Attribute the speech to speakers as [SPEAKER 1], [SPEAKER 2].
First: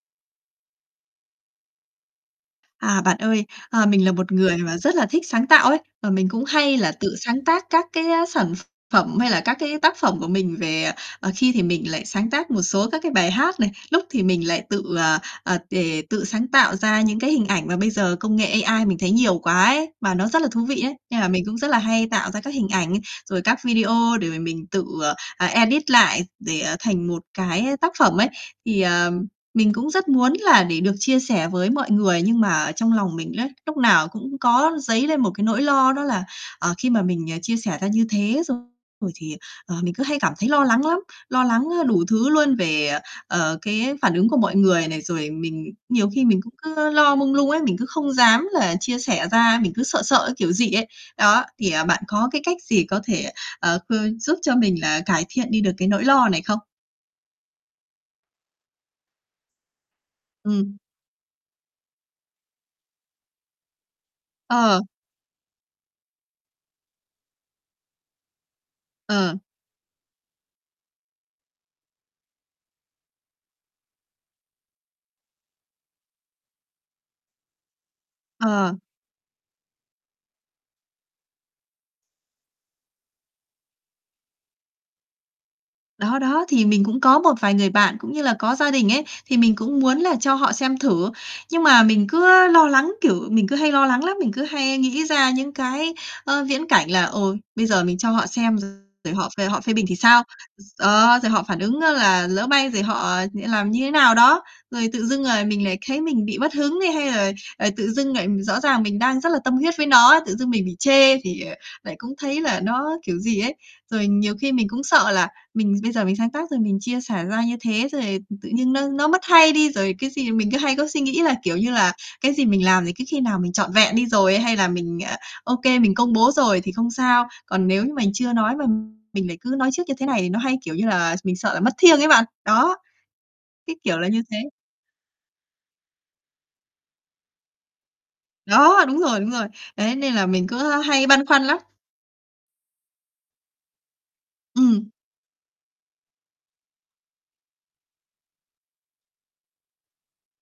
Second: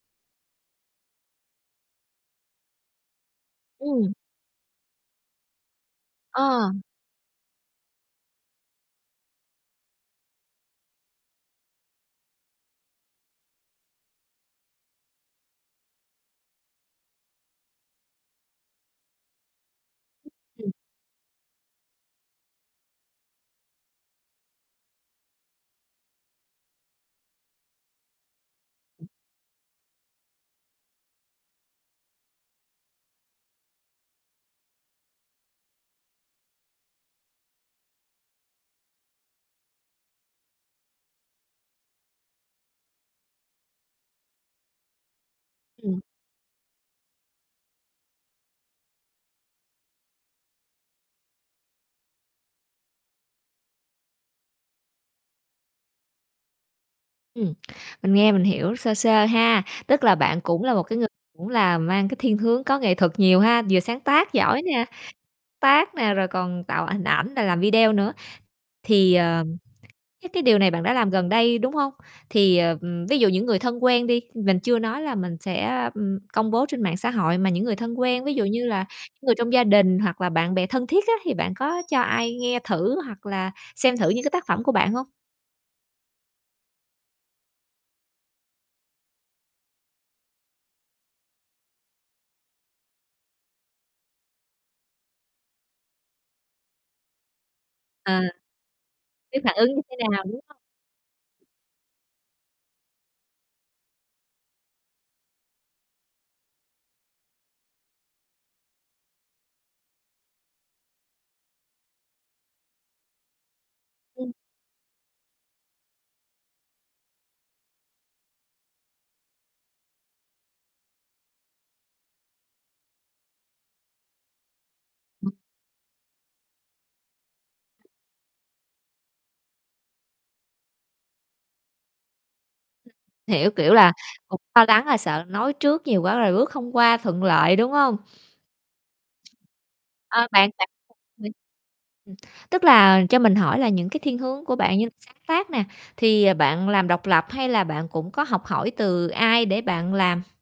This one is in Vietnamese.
[SPEAKER 1] À, bạn ơi, ờ, mình là
[SPEAKER 2] Ừm.
[SPEAKER 1] một người mà rất là thích sáng tạo ấy, và mình cũng
[SPEAKER 2] Ờ.
[SPEAKER 1] hay là tự sáng tác các cái, á, sản ph phẩm hay là các cái tác phẩm của mình về, ờ, ờ khi thì mình lại sáng tác một số các cái bài hát này, lúc thì mình lại tự, ờ, ờ, đề tự sáng tạo ra những cái hình ảnh mà bây giờ công nghệ AI mình thấy nhiều quá ấy, mà nó rất là thú
[SPEAKER 2] Ừm.
[SPEAKER 1] vị ấy, nên là mình cũng rất là hay tạo ra các hình ảnh, rồi các video để mà mình tự, ờ, à, edit lại để, ờ, thành một cái tác phẩm ấy. Thì,
[SPEAKER 2] [unintelligible]
[SPEAKER 1] ờ, mình cũng rất muốn là để được chia sẻ với mọi người, nhưng mà ở trong lòng mình ấy, lúc nào cũng có dấy lên một cái nỗi lo đó là, ờ, khi mà mình, ờ, chia sẻ ra như thế xong rồi thì, ờ, mình cứ hay cảm thấy lo lắng lắm. Lo lắng, á, đủ thứ luôn, về, ờ, ờ, cái phản ứng của mọi người này, rồi mình
[SPEAKER 2] Ừm.
[SPEAKER 1] nhiều khi mình cũng cứ lo mông lung ấy, mình cứ không dám là chia sẻ ra, mình cứ sợ sợ cái kiểu gì ấy. Đó, thì, à, bạn có cái cách gì có thể, ờ, khư giúp cho mình là cải thiện đi được cái nỗi lo này không?
[SPEAKER 2] Ừm, mình nghe mình hiểu sơ sơ ha, tức là bạn cũng là
[SPEAKER 1] Ừm.
[SPEAKER 2] một cái người cũng là mang cái thiên hướng có nghệ thuật nhiều ha, vừa sáng tác giỏi
[SPEAKER 1] Ờ.
[SPEAKER 2] nè, tác nè, rồi còn tạo hình ảnh rồi làm video nữa. Thì,
[SPEAKER 1] Ờ.
[SPEAKER 2] ờ, cái cái điều này bạn đã làm gần đây, đúng hông? Thì, ờ, ví dụ những người thân quen đi, mình chưa nói là mình sẽ, ừm, công bố trên mạng xã hội, mà những người thân quen, ví dụ như
[SPEAKER 1] Ờ.
[SPEAKER 2] là những người trong gia đình hoặc là bạn bè thân thiết á, thì bạn có cho ai nghe thử hoặc là xem thử những cái tác phẩm của bạn hông?
[SPEAKER 1] Đó, đó, thì mình cũng có một vài người bạn, cũng như là có gia đình ấy, thì mình cũng muốn là cho họ xem thử, nhưng mà mình cứ lo lắng, kiểu, mình cứ hay lo lắng lắm, mình cứ hay nghĩ ra những cái, ơ, viễn cảnh là "Ôi, bây giờ mình cho
[SPEAKER 2] À,
[SPEAKER 1] họ xem rồi họ
[SPEAKER 2] cái
[SPEAKER 1] về
[SPEAKER 2] phản
[SPEAKER 1] họ phê
[SPEAKER 2] ứng như
[SPEAKER 1] bình thì
[SPEAKER 2] thế
[SPEAKER 1] sao?"
[SPEAKER 2] nào, đúng hông?
[SPEAKER 1] D đó, rồi họ phản ứng á là lỡ may rồi họ lại làm như thế nào đó, rồi tự dưng, ờ, mình lại thấy mình bị mất hứng đi hay là, ờ, tự dưng lại rõ ràng mình đang rất là tâm huyết với nó ấy, tự dưng mình bị chê thì, ờ, lại cũng thấy là nó kiểu gì ấy. Rồi
[SPEAKER 2] Ừm.
[SPEAKER 1] nhiều khi mình cũng sợ là mình bây giờ mình sáng tác rồi mình chia sẻ ra như thế, rồi, ừm, tự nhiên nó nó mất hay đi, rồi, cái gì mình cứ hay có suy nghĩ là, kiểu như là, cái gì mình làm thì cứ khi nào mình trọn vẹn đi rồi ấy hay là mình, ờ,
[SPEAKER 2] Ừm.
[SPEAKER 1] OK, mình công bố rồi thì không sao, còn nếu như mình chưa nói mà mình lại cứ nói trước như thế này thì nó hay, kiểu như là, s mình sợ là mất thiêng ấy bạn, đó,
[SPEAKER 2] Hiểu, kiểu
[SPEAKER 1] cái
[SPEAKER 2] là,
[SPEAKER 1] kiểu là như thế.
[SPEAKER 2] cũng lo lắng là sợ nói trước nhiều quá rồi bước không qua thuận lợi, đúng hông?
[SPEAKER 1] Đó, đúng rồi, đúng rồi! Đấy, nên là
[SPEAKER 2] Ờ,
[SPEAKER 1] mình
[SPEAKER 2] bạn bạn
[SPEAKER 1] cứ, ơ, hay
[SPEAKER 2] ng
[SPEAKER 1] băn khoăn lắm.
[SPEAKER 2] ừm, tức là cho mình hỏi là những cái thiên hướng của bạn như là
[SPEAKER 1] Ừm.
[SPEAKER 2] sáng tác nè, thì bạn làm độc lập hay là bạn cũng có học hỏi từ ai để bạn làm?